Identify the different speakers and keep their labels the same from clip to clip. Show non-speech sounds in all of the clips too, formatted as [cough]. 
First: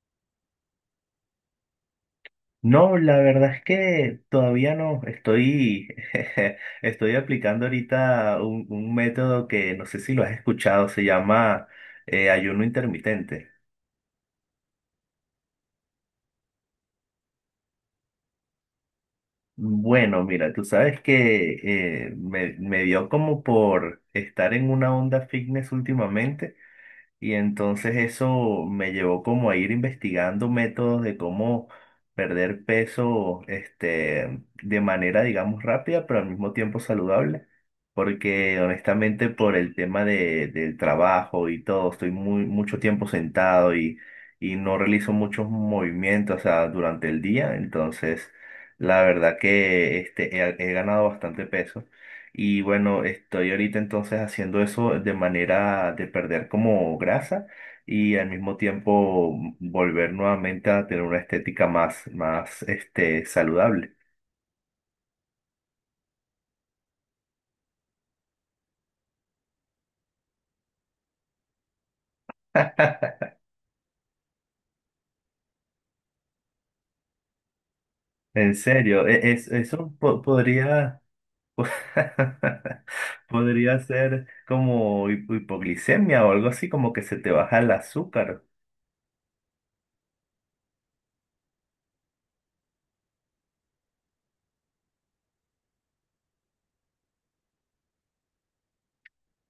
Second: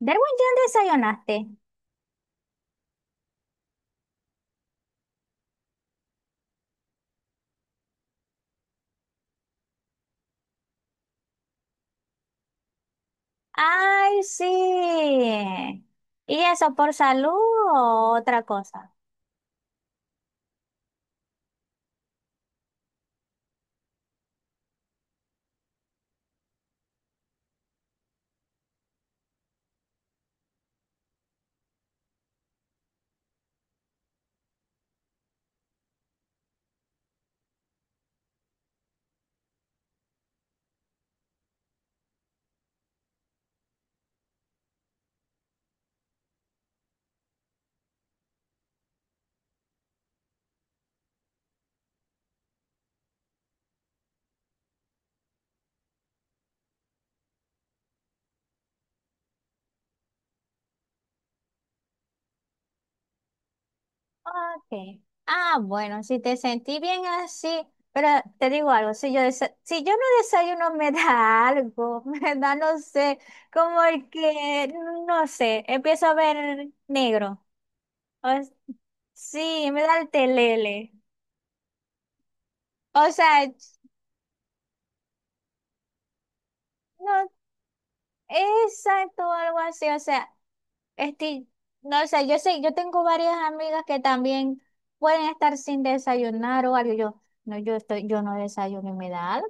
Speaker 1: Derwin, ¿ya desayunaste?
Speaker 2: No, la verdad es que todavía no estoy. [laughs] Estoy aplicando ahorita un método que no sé si lo has escuchado, se llama ayuno intermitente.
Speaker 1: Ay, sí. ¿Y eso por salud o otra cosa?
Speaker 2: Bueno, mira, tú sabes que me dio como por estar en una onda fitness últimamente. Y entonces eso me llevó como a ir investigando métodos de cómo perder peso, este, de manera, digamos, rápida, pero al mismo tiempo saludable. Porque honestamente por el tema del trabajo y todo, estoy muy, mucho tiempo sentado y no realizo muchos movimientos, o sea, durante el día. Entonces, la verdad que este, he ganado bastante peso. Y bueno, estoy ahorita entonces haciendo eso de manera de perder como grasa y al mismo tiempo volver nuevamente a tener una estética más, más este, saludable.
Speaker 1: Ok. Ah, bueno, si te sentí bien así, pero te digo algo, si yo no desayuno [laughs] me da algo, [laughs] me da, no sé,
Speaker 2: [laughs]
Speaker 1: como el que, no sé, empiezo a ver negro. O s-
Speaker 2: En serio,
Speaker 1: sí, me
Speaker 2: eso
Speaker 1: da el telele.
Speaker 2: podría, [laughs]
Speaker 1: O sea,
Speaker 2: podría ser como hipoglicemia o algo así, como que se
Speaker 1: no,
Speaker 2: te baja el azúcar.
Speaker 1: exacto, algo así. O sea, este, no sé, yo tengo varias amigas que también pueden estar sin desayunar o algo. Yo no desayuno y me da algo.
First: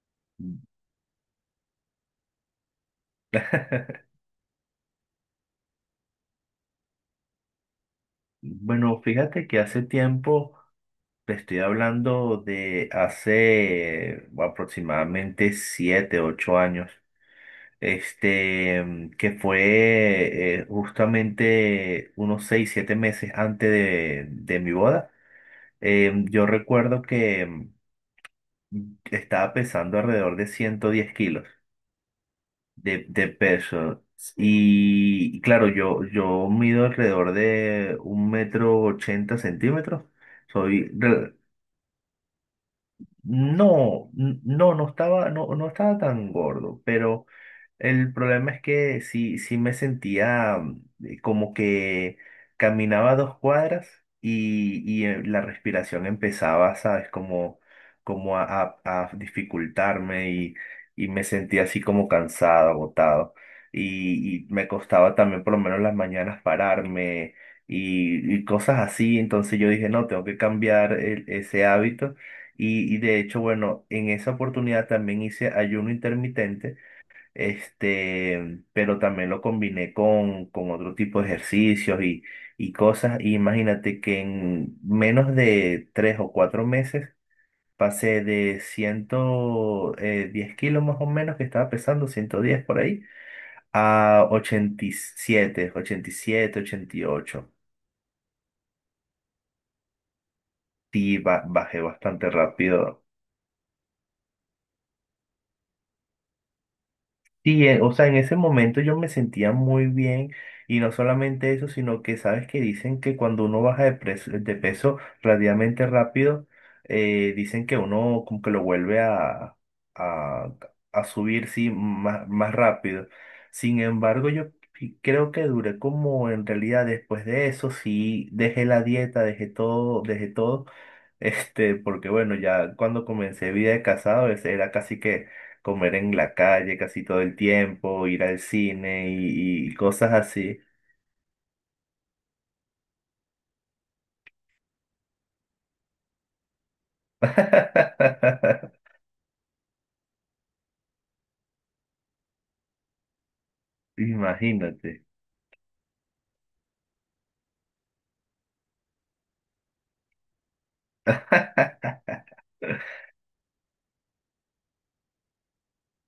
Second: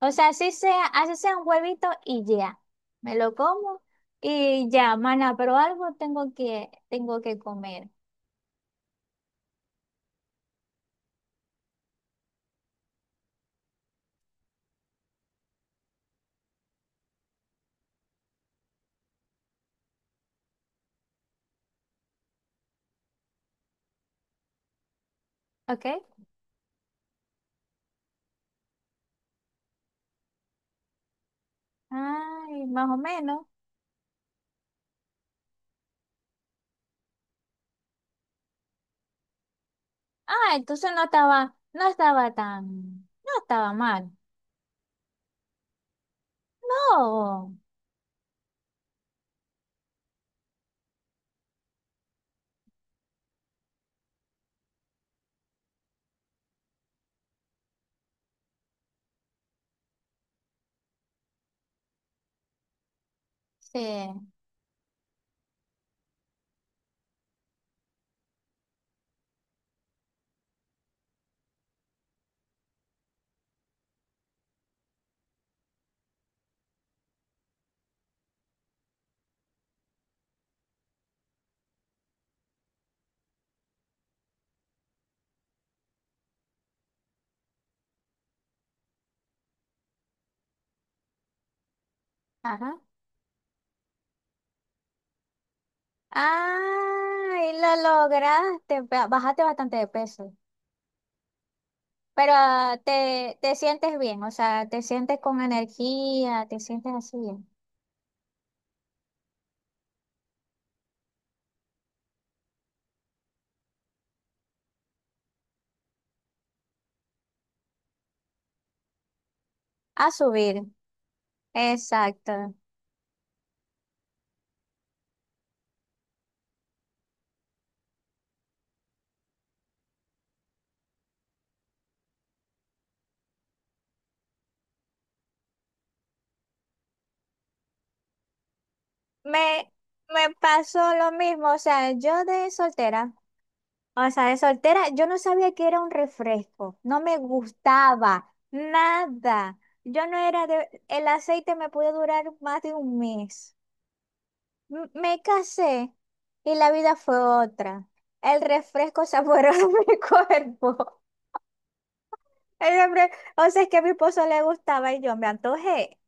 Speaker 1: O sea, así sea un huevito y ya. Me lo como
Speaker 2: [laughs]
Speaker 1: y ya, mana, pero tengo que comer.
Speaker 2: Bueno, fíjate que hace tiempo. Te estoy hablando de hace aproximadamente siete, ocho años, este, que fue justamente unos seis, siete meses antes de mi boda.
Speaker 1: ¿Ok?
Speaker 2: Yo recuerdo que estaba pesando alrededor de 110 kilos
Speaker 1: Ay, más o
Speaker 2: de
Speaker 1: menos.
Speaker 2: peso. Y claro, yo mido alrededor de un metro ochenta centímetros.
Speaker 1: Ah,
Speaker 2: Soy re-
Speaker 1: no estaba mal.
Speaker 2: No, no, no estaba, no, no estaba tan gordo, pero
Speaker 1: No.
Speaker 2: el problema es que sí, sí me sentía como que caminaba dos cuadras la respiración empezaba, ¿sabes? Como, como a, a dificultarme y me sentía así como cansado, agotado.
Speaker 1: Sí.
Speaker 2: Y me costaba también por lo menos las mañanas pararme y cosas así. Entonces yo dije, no, tengo que cambiar ese hábito. Y de hecho, bueno, en esa oportunidad también hice ayuno intermitente este, pero también lo combiné con otro tipo de ejercicios y cosas. Y imagínate que en menos de tres o cuatro meses pasé de ciento diez kilos más o menos, que estaba pesando ciento diez por
Speaker 1: Ajá.
Speaker 2: ahí, a 87, siete, ochenta y
Speaker 1: Ay,
Speaker 2: ocho.
Speaker 1: y lo lograste, bajaste bastante de peso,
Speaker 2: Sí, bajé bastante
Speaker 1: pero ah,
Speaker 2: rápido.
Speaker 1: te sientes bien, o sea, te sientes con energía, te sientes así bien.
Speaker 2: Sí, o sea, en ese momento yo me sentía muy bien y no solamente eso, sino que sabes que dicen que cuando uno baja de peso relativamente rápido, dicen que uno como que lo vuelve
Speaker 1: A
Speaker 2: a,
Speaker 1: subir,
Speaker 2: a subir, sí, más, más
Speaker 1: exacto.
Speaker 2: rápido. Sin embargo, yo sí creo que duré como en realidad después de eso, sí, dejé la dieta, dejé todo, dejé todo. Este, porque bueno, ya cuando comencé vida de casado, ese era casi que comer en la calle casi todo el tiempo, ir al cine
Speaker 1: Me,
Speaker 2: y cosas
Speaker 1: me
Speaker 2: así.
Speaker 1: pasó lo mismo, o sea, de soltera, yo no sabía que era un refresco, no me gustaba
Speaker 2: [laughs]
Speaker 1: nada. Yo no era de, el aceite me pudo durar más de un mes.
Speaker 2: Imagínate.
Speaker 1: Me casé y la vida fue otra. El refresco saboreó [laughs] mi cuerpo. El
Speaker 2: [laughs]
Speaker 1: refre- o sea, es que a mi esposo le gustaba y yo me antojé.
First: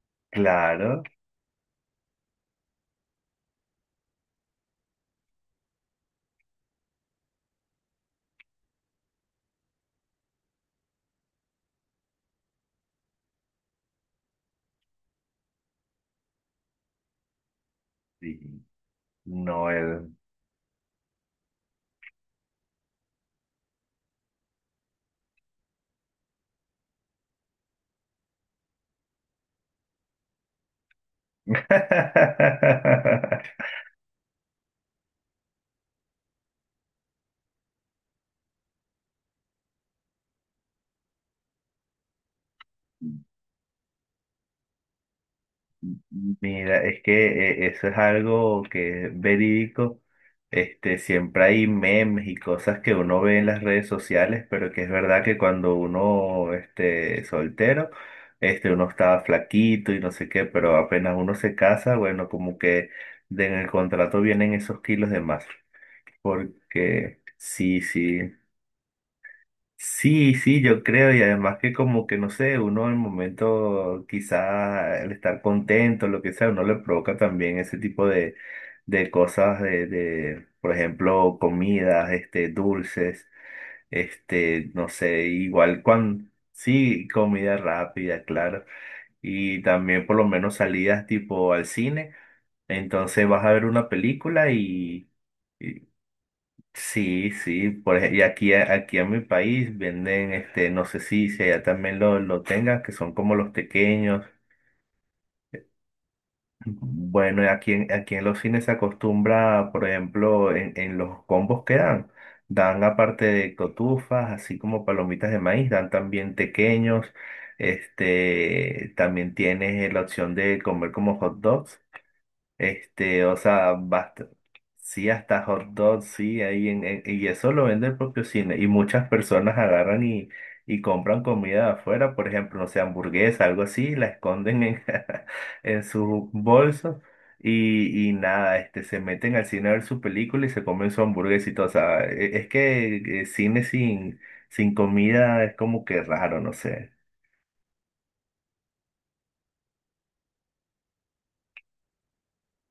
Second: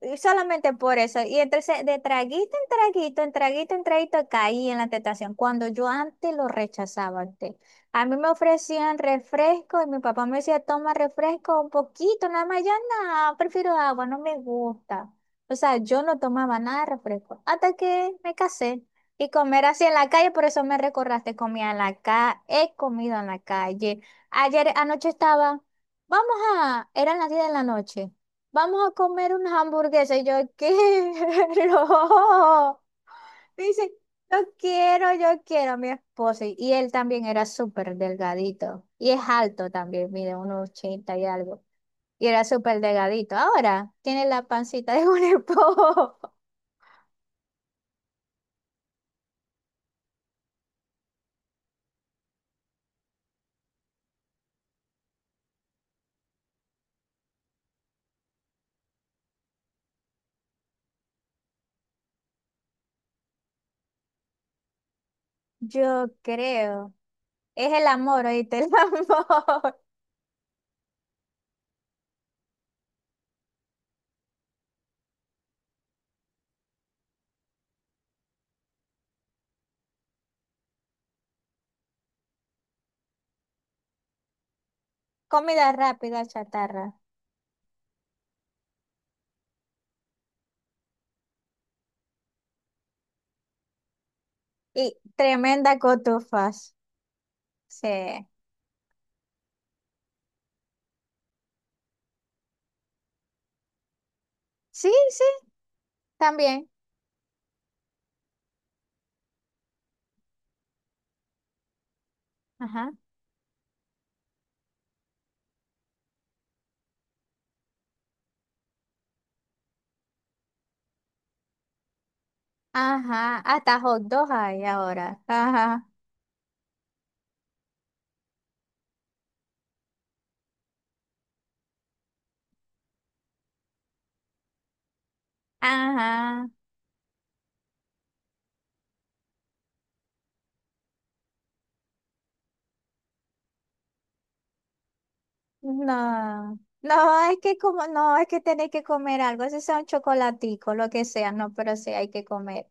Speaker 1: Y solamente por
Speaker 2: Claro,
Speaker 1: eso. Y entonces de traguito en traguito, en traguito en traguito caí en la tentación. Cuando yo antes lo rechazaba antes. A mí me ofrecían refresco y mi papá me decía, toma refresco un poquito, nada más. Yo no, prefiero agua, no me gusta. O sea, yo no tomaba nada de refresco hasta que me
Speaker 2: sí,
Speaker 1: casé. Y comer así en la
Speaker 2: Noel.
Speaker 1: calle, por eso me recordaste, comía en la calle, he comido en la calle. Ayer, vamos a, eran las 10 de la noche, vamos a comer unas hamburguesas. Y yo quiero. [laughs]
Speaker 2: [laughs]
Speaker 1: Dice, yo quiero a mi esposo. Y él también era súper delgadito. Y es alto también, mide unos 80 y algo. Y era súper delgadito. Ahora tiene la pancita de un esposo.
Speaker 2: Mira, es que eso es algo que es verídico. Este, siempre hay memes y cosas que uno ve en las redes sociales, pero que es verdad que cuando uno este, es soltero, este, uno estaba flaquito y no sé qué, pero apenas uno se casa, bueno, como que de en el contrato vienen esos kilos de más.
Speaker 1: [laughs] Yo creo.
Speaker 2: Porque
Speaker 1: Es
Speaker 2: sí,
Speaker 1: el amor,
Speaker 2: sí.
Speaker 1: oíste, el amor.
Speaker 2: Sí, sí, yo creo, y además que como que no sé, uno en el momento quizá el estar contento, lo que sea, uno le provoca también ese tipo de cosas de, por ejemplo, comidas, este, dulces, este, no sé,
Speaker 1: [laughs] Comida
Speaker 2: igual
Speaker 1: rápida,
Speaker 2: cuando,
Speaker 1: chatarra.
Speaker 2: sí, comida rápida, claro, y también por lo menos salidas tipo al cine, entonces vas a ver una película
Speaker 1: Y
Speaker 2: y.
Speaker 1: tremenda cotufas.
Speaker 2: Sí, sí,
Speaker 1: Sí.
Speaker 2: por y aquí, aquí en mi país venden, este, no sé si, si allá también lo tengan, que son como los tequeños.
Speaker 1: Sí, sí, también.
Speaker 2: Bueno, y aquí en, aquí en los cines se acostumbra, por ejemplo, en los combos que dan, dan
Speaker 1: Ajá.
Speaker 2: aparte de cotufas, así como palomitas de maíz, dan también tequeños, este, también tienes la opción de comer como hot dogs. Este, o
Speaker 1: Ajá,
Speaker 2: sea,
Speaker 1: hasta hot
Speaker 2: basta.
Speaker 1: dog hay
Speaker 2: Sí,
Speaker 1: ahora.
Speaker 2: hasta hot
Speaker 1: Ajá,
Speaker 2: dog, sí, ahí en- y eso lo vende el propio cine. Y muchas personas agarran y compran comida de afuera, por ejemplo, no sé, hamburguesa, algo así, la esconden en, [laughs] en su
Speaker 1: ajá.
Speaker 2: bolso y nada, este, se meten al cine a ver su película y se comen su hamburguesa y todo. O sea, es que cine sin, sin comida es como que raro, no
Speaker 1: No,
Speaker 2: sé.
Speaker 1: no, es que como, no, es que tenéis que comer algo, si sea un chocolatico, lo que sea, no, pero sí hay que comer.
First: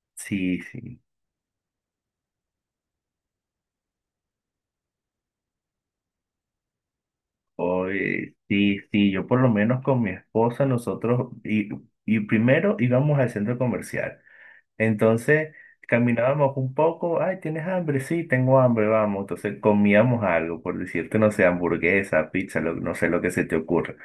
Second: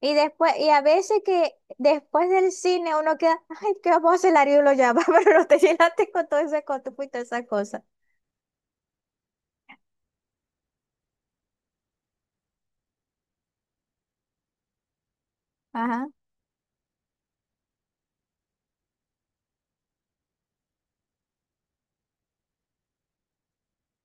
Speaker 1: Y después,
Speaker 2: Sí,
Speaker 1: y a
Speaker 2: sí.
Speaker 1: veces que después del cine uno queda, ay, qué vamos a hacer la lo llama, [laughs] pero no te llenaste con todo ese cotupo y toda esa cosa.
Speaker 2: Oye, sí, sí, yo por lo menos con mi esposa, nosotros, y primero íbamos al centro comercial. Entonces,
Speaker 1: Ajá,
Speaker 2: caminábamos un poco, ay, ¿tienes hambre? Sí, tengo hambre, vamos. Entonces, comíamos algo, por decirte, no sé, hamburguesa, pizza, lo- no sé lo que se te ocurra.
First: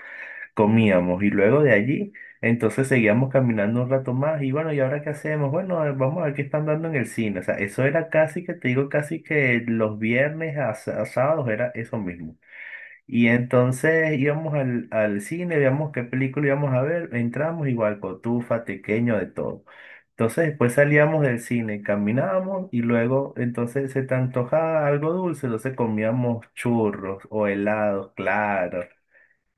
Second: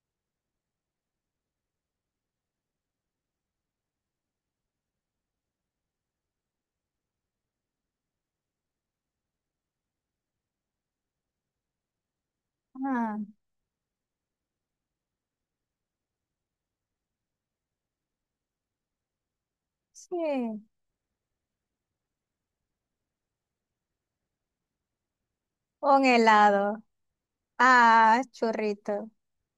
Speaker 2: Comíamos y luego de allí, entonces seguíamos caminando un rato más y bueno, ¿y ahora qué hacemos? Bueno, a ver, vamos a ver qué están dando en el cine. O sea, eso era casi que, te digo, casi que los viernes a a sábados era eso mismo.
Speaker 1: ajá,
Speaker 2: Y entonces íbamos al cine, veíamos qué película íbamos a ver, entramos igual, cotufa, tequeño, de todo. Entonces
Speaker 1: sí.
Speaker 2: después salíamos del cine, caminábamos y luego entonces se te antojaba algo dulce, entonces
Speaker 1: Un
Speaker 2: comíamos
Speaker 1: helado.
Speaker 2: churros o helados,
Speaker 1: Ah,
Speaker 2: claro.
Speaker 1: churrito.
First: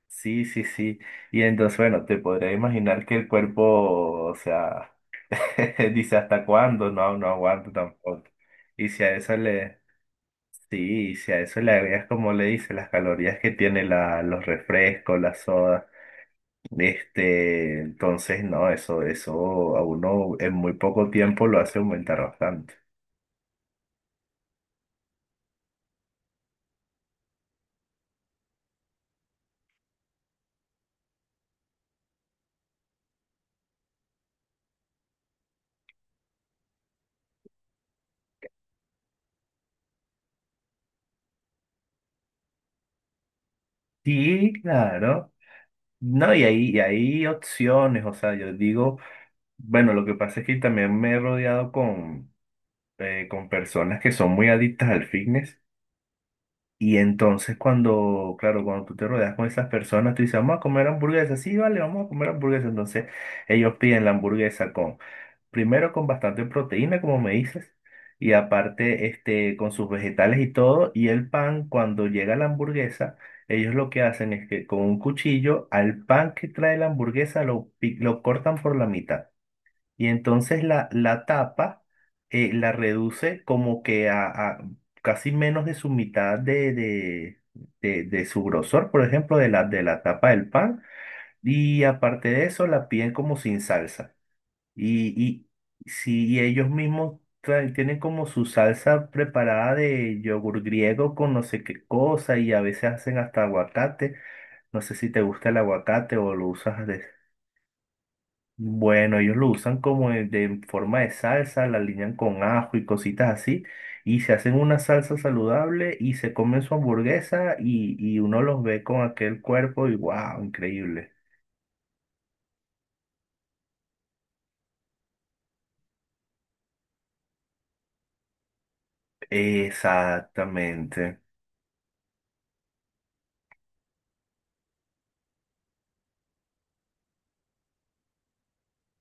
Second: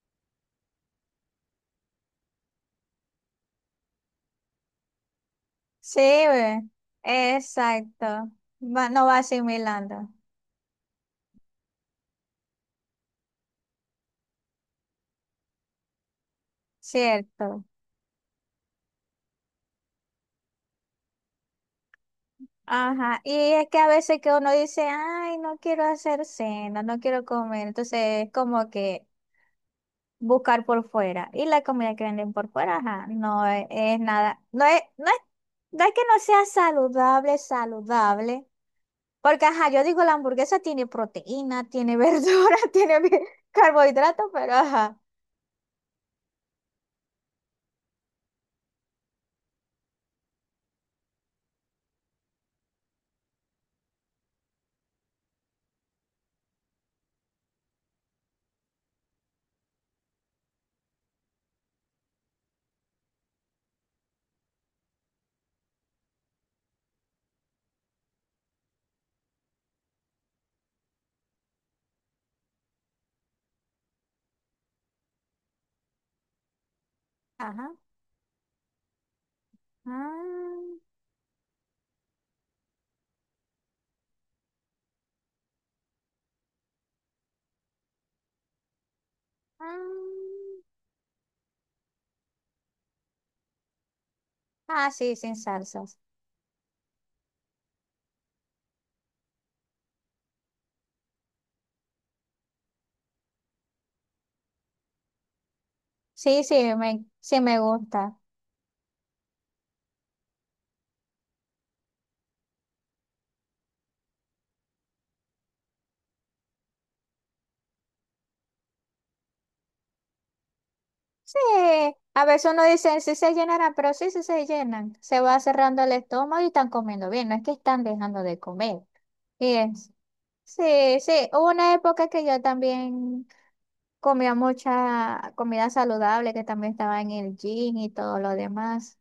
Speaker 2: Sí, sí, sí. Y entonces, bueno, te podrás imaginar que el cuerpo, o sea, [laughs]
Speaker 1: Sí,
Speaker 2: dice hasta
Speaker 1: ve.
Speaker 2: cuándo, no, no aguanto tampoco.
Speaker 1: Exacto.
Speaker 2: Y si
Speaker 1: No
Speaker 2: a
Speaker 1: va
Speaker 2: eso le.
Speaker 1: asimilando.
Speaker 2: Sí, si a eso le agregas, como le dice, las calorías que tiene la, los refrescos, las sodas,
Speaker 1: Cierto.
Speaker 2: este, entonces no, eso a uno en muy poco tiempo lo hace aumentar bastante.
Speaker 1: Ajá. Y es que a veces que uno dice, ay, no quiero hacer cena, no quiero comer. Entonces es como que buscar por fuera. Y la comida que venden por fuera, ajá, no es, es nada, no es, no es, no es que no sea saludable, saludable. Porque, ajá, yo digo, la hamburguesa tiene proteína, tiene [laughs] verdura, carbohidratos, pero
Speaker 2: Sí,
Speaker 1: ajá.
Speaker 2: claro. No, y hay opciones, o sea, yo digo, bueno, lo que pasa es que también me he rodeado con personas que son muy adictas al fitness. Y entonces cuando, claro, cuando tú te rodeas con esas personas, tú dices, vamos a comer hamburguesa. Sí, vale, vamos a comer hamburguesa. Entonces ellos piden la hamburguesa con, primero con bastante proteína, como me dices, y aparte este, con sus vegetales y todo. Y el pan, cuando llega la hamburguesa, ellos lo que hacen es que con un cuchillo al pan que trae la hamburguesa lo,
Speaker 1: Ajá.
Speaker 2: lo cortan por la mitad. Y entonces
Speaker 1: Ah,
Speaker 2: la tapa la reduce como que a casi menos de su mitad de, de su grosor, por ejemplo, de la tapa del
Speaker 1: ah,
Speaker 2: pan. Y aparte de eso, la piden como sin salsa.
Speaker 1: ah,
Speaker 2: Y,
Speaker 1: sí, sin
Speaker 2: y
Speaker 1: salsas.
Speaker 2: si ellos mismos traen- tienen como su salsa preparada de yogur griego con no sé qué cosa, y a veces hacen hasta aguacate. No sé si te gusta el aguacate o lo usas
Speaker 1: Sí me gusta.
Speaker 2: bueno, ellos lo usan como de forma de salsa, la alinean con ajo y cositas así, y se hacen una salsa saludable y se comen su hamburguesa y uno los ve con aquel cuerpo y wow, increíble.
Speaker 1: Sí, a veces uno dice, sí se llenarán, pero sí, sí se llenan. Se va cerrando el estómago y están comiendo bien, no es que están dejando de comer. Y es, sí,
Speaker 2: Exactamente.
Speaker 1: sí, hubo una época que yo también comía mucha comida saludable, que también estaba en el gym y todo lo demás.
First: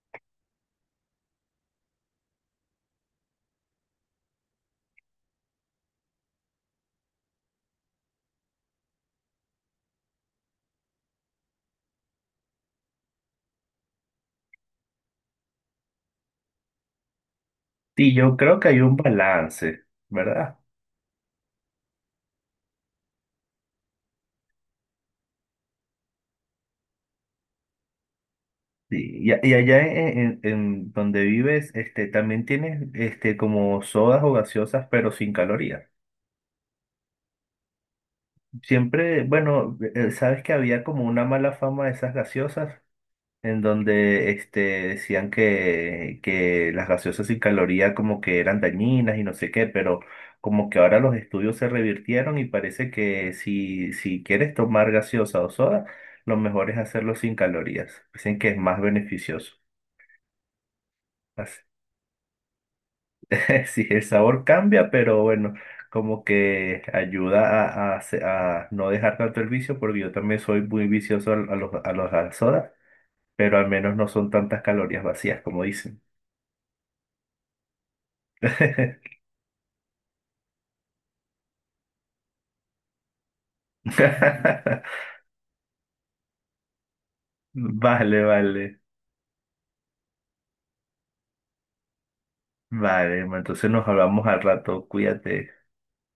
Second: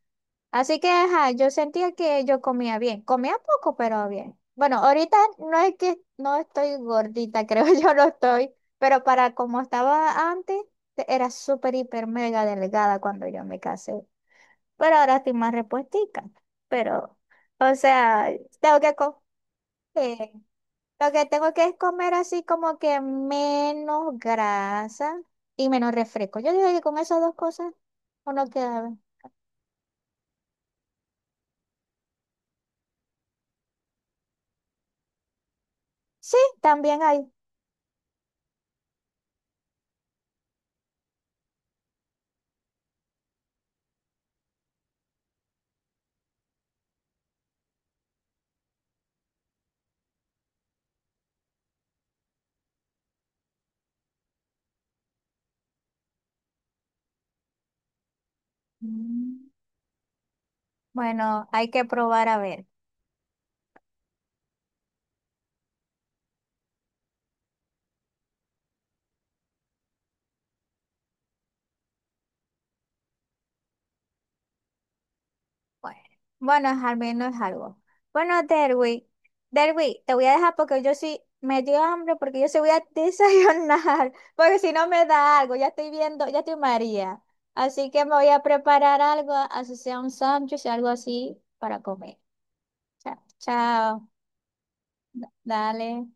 Speaker 1: Así que, ajá, yo sentía que yo comía bien. Comía poco, pero bien. Bueno, ahorita no es que no estoy gordita, [laughs] creo yo no estoy, pero para como estaba antes, era súper, hiper, mega delgada cuando yo me casé. Pero ahora estoy más repuestica. Pero, o
Speaker 2: Y
Speaker 1: sea,
Speaker 2: yo creo que
Speaker 1: tengo
Speaker 2: hay
Speaker 1: que
Speaker 2: un
Speaker 1: co-
Speaker 2: balance,
Speaker 1: eh,
Speaker 2: ¿verdad?
Speaker 1: lo que tengo que es comer así como que menos grasa y menos refresco. Yo digo que con esas dos cosas uno queda bien.
Speaker 2: Sí, Y, y allá en, en donde vives, este, también tienes este, como sodas o gaseosas, pero sin calorías.
Speaker 1: Sí, también hay.
Speaker 2: Siempre, bueno, sabes que había como una mala fama de esas gaseosas en donde este, decían que las gaseosas sin caloría como que eran dañinas y no sé qué, pero como que ahora los estudios se revirtieron y parece que si, si quieres tomar gaseosa o soda, lo mejor es hacerlo sin calorías. Dicen que es más
Speaker 1: Mm.
Speaker 2: beneficioso.
Speaker 1: Bueno,
Speaker 2: Así-
Speaker 1: hay que probar a ver.
Speaker 2: [laughs] Sí, el sabor cambia, pero bueno, como que ayuda a, a no dejar tanto el vicio, porque yo también soy muy vicioso a, a los a las sodas, pero al menos no son tantas calorías vacías como
Speaker 1: Bueno,
Speaker 2: dicen.
Speaker 1: bueno, al menos es algo. Bueno,
Speaker 2: [laughs]
Speaker 1: Derwi, te voy a dejar porque yo sí me dio hambre porque yo sí voy a [laughs] desayunar, porque si no me
Speaker 2: [laughs]
Speaker 1: da algo, ya estoy viendo, ya estoy María. Así que me
Speaker 2: Vale,
Speaker 1: voy a
Speaker 2: vale,
Speaker 1: preparar algo, así sea un sándwich, algo así para comer. Chao,
Speaker 2: vale. Ma, entonces nos
Speaker 1: chao.
Speaker 2: hablamos al rato. Cuídate.
Speaker 1: Dale.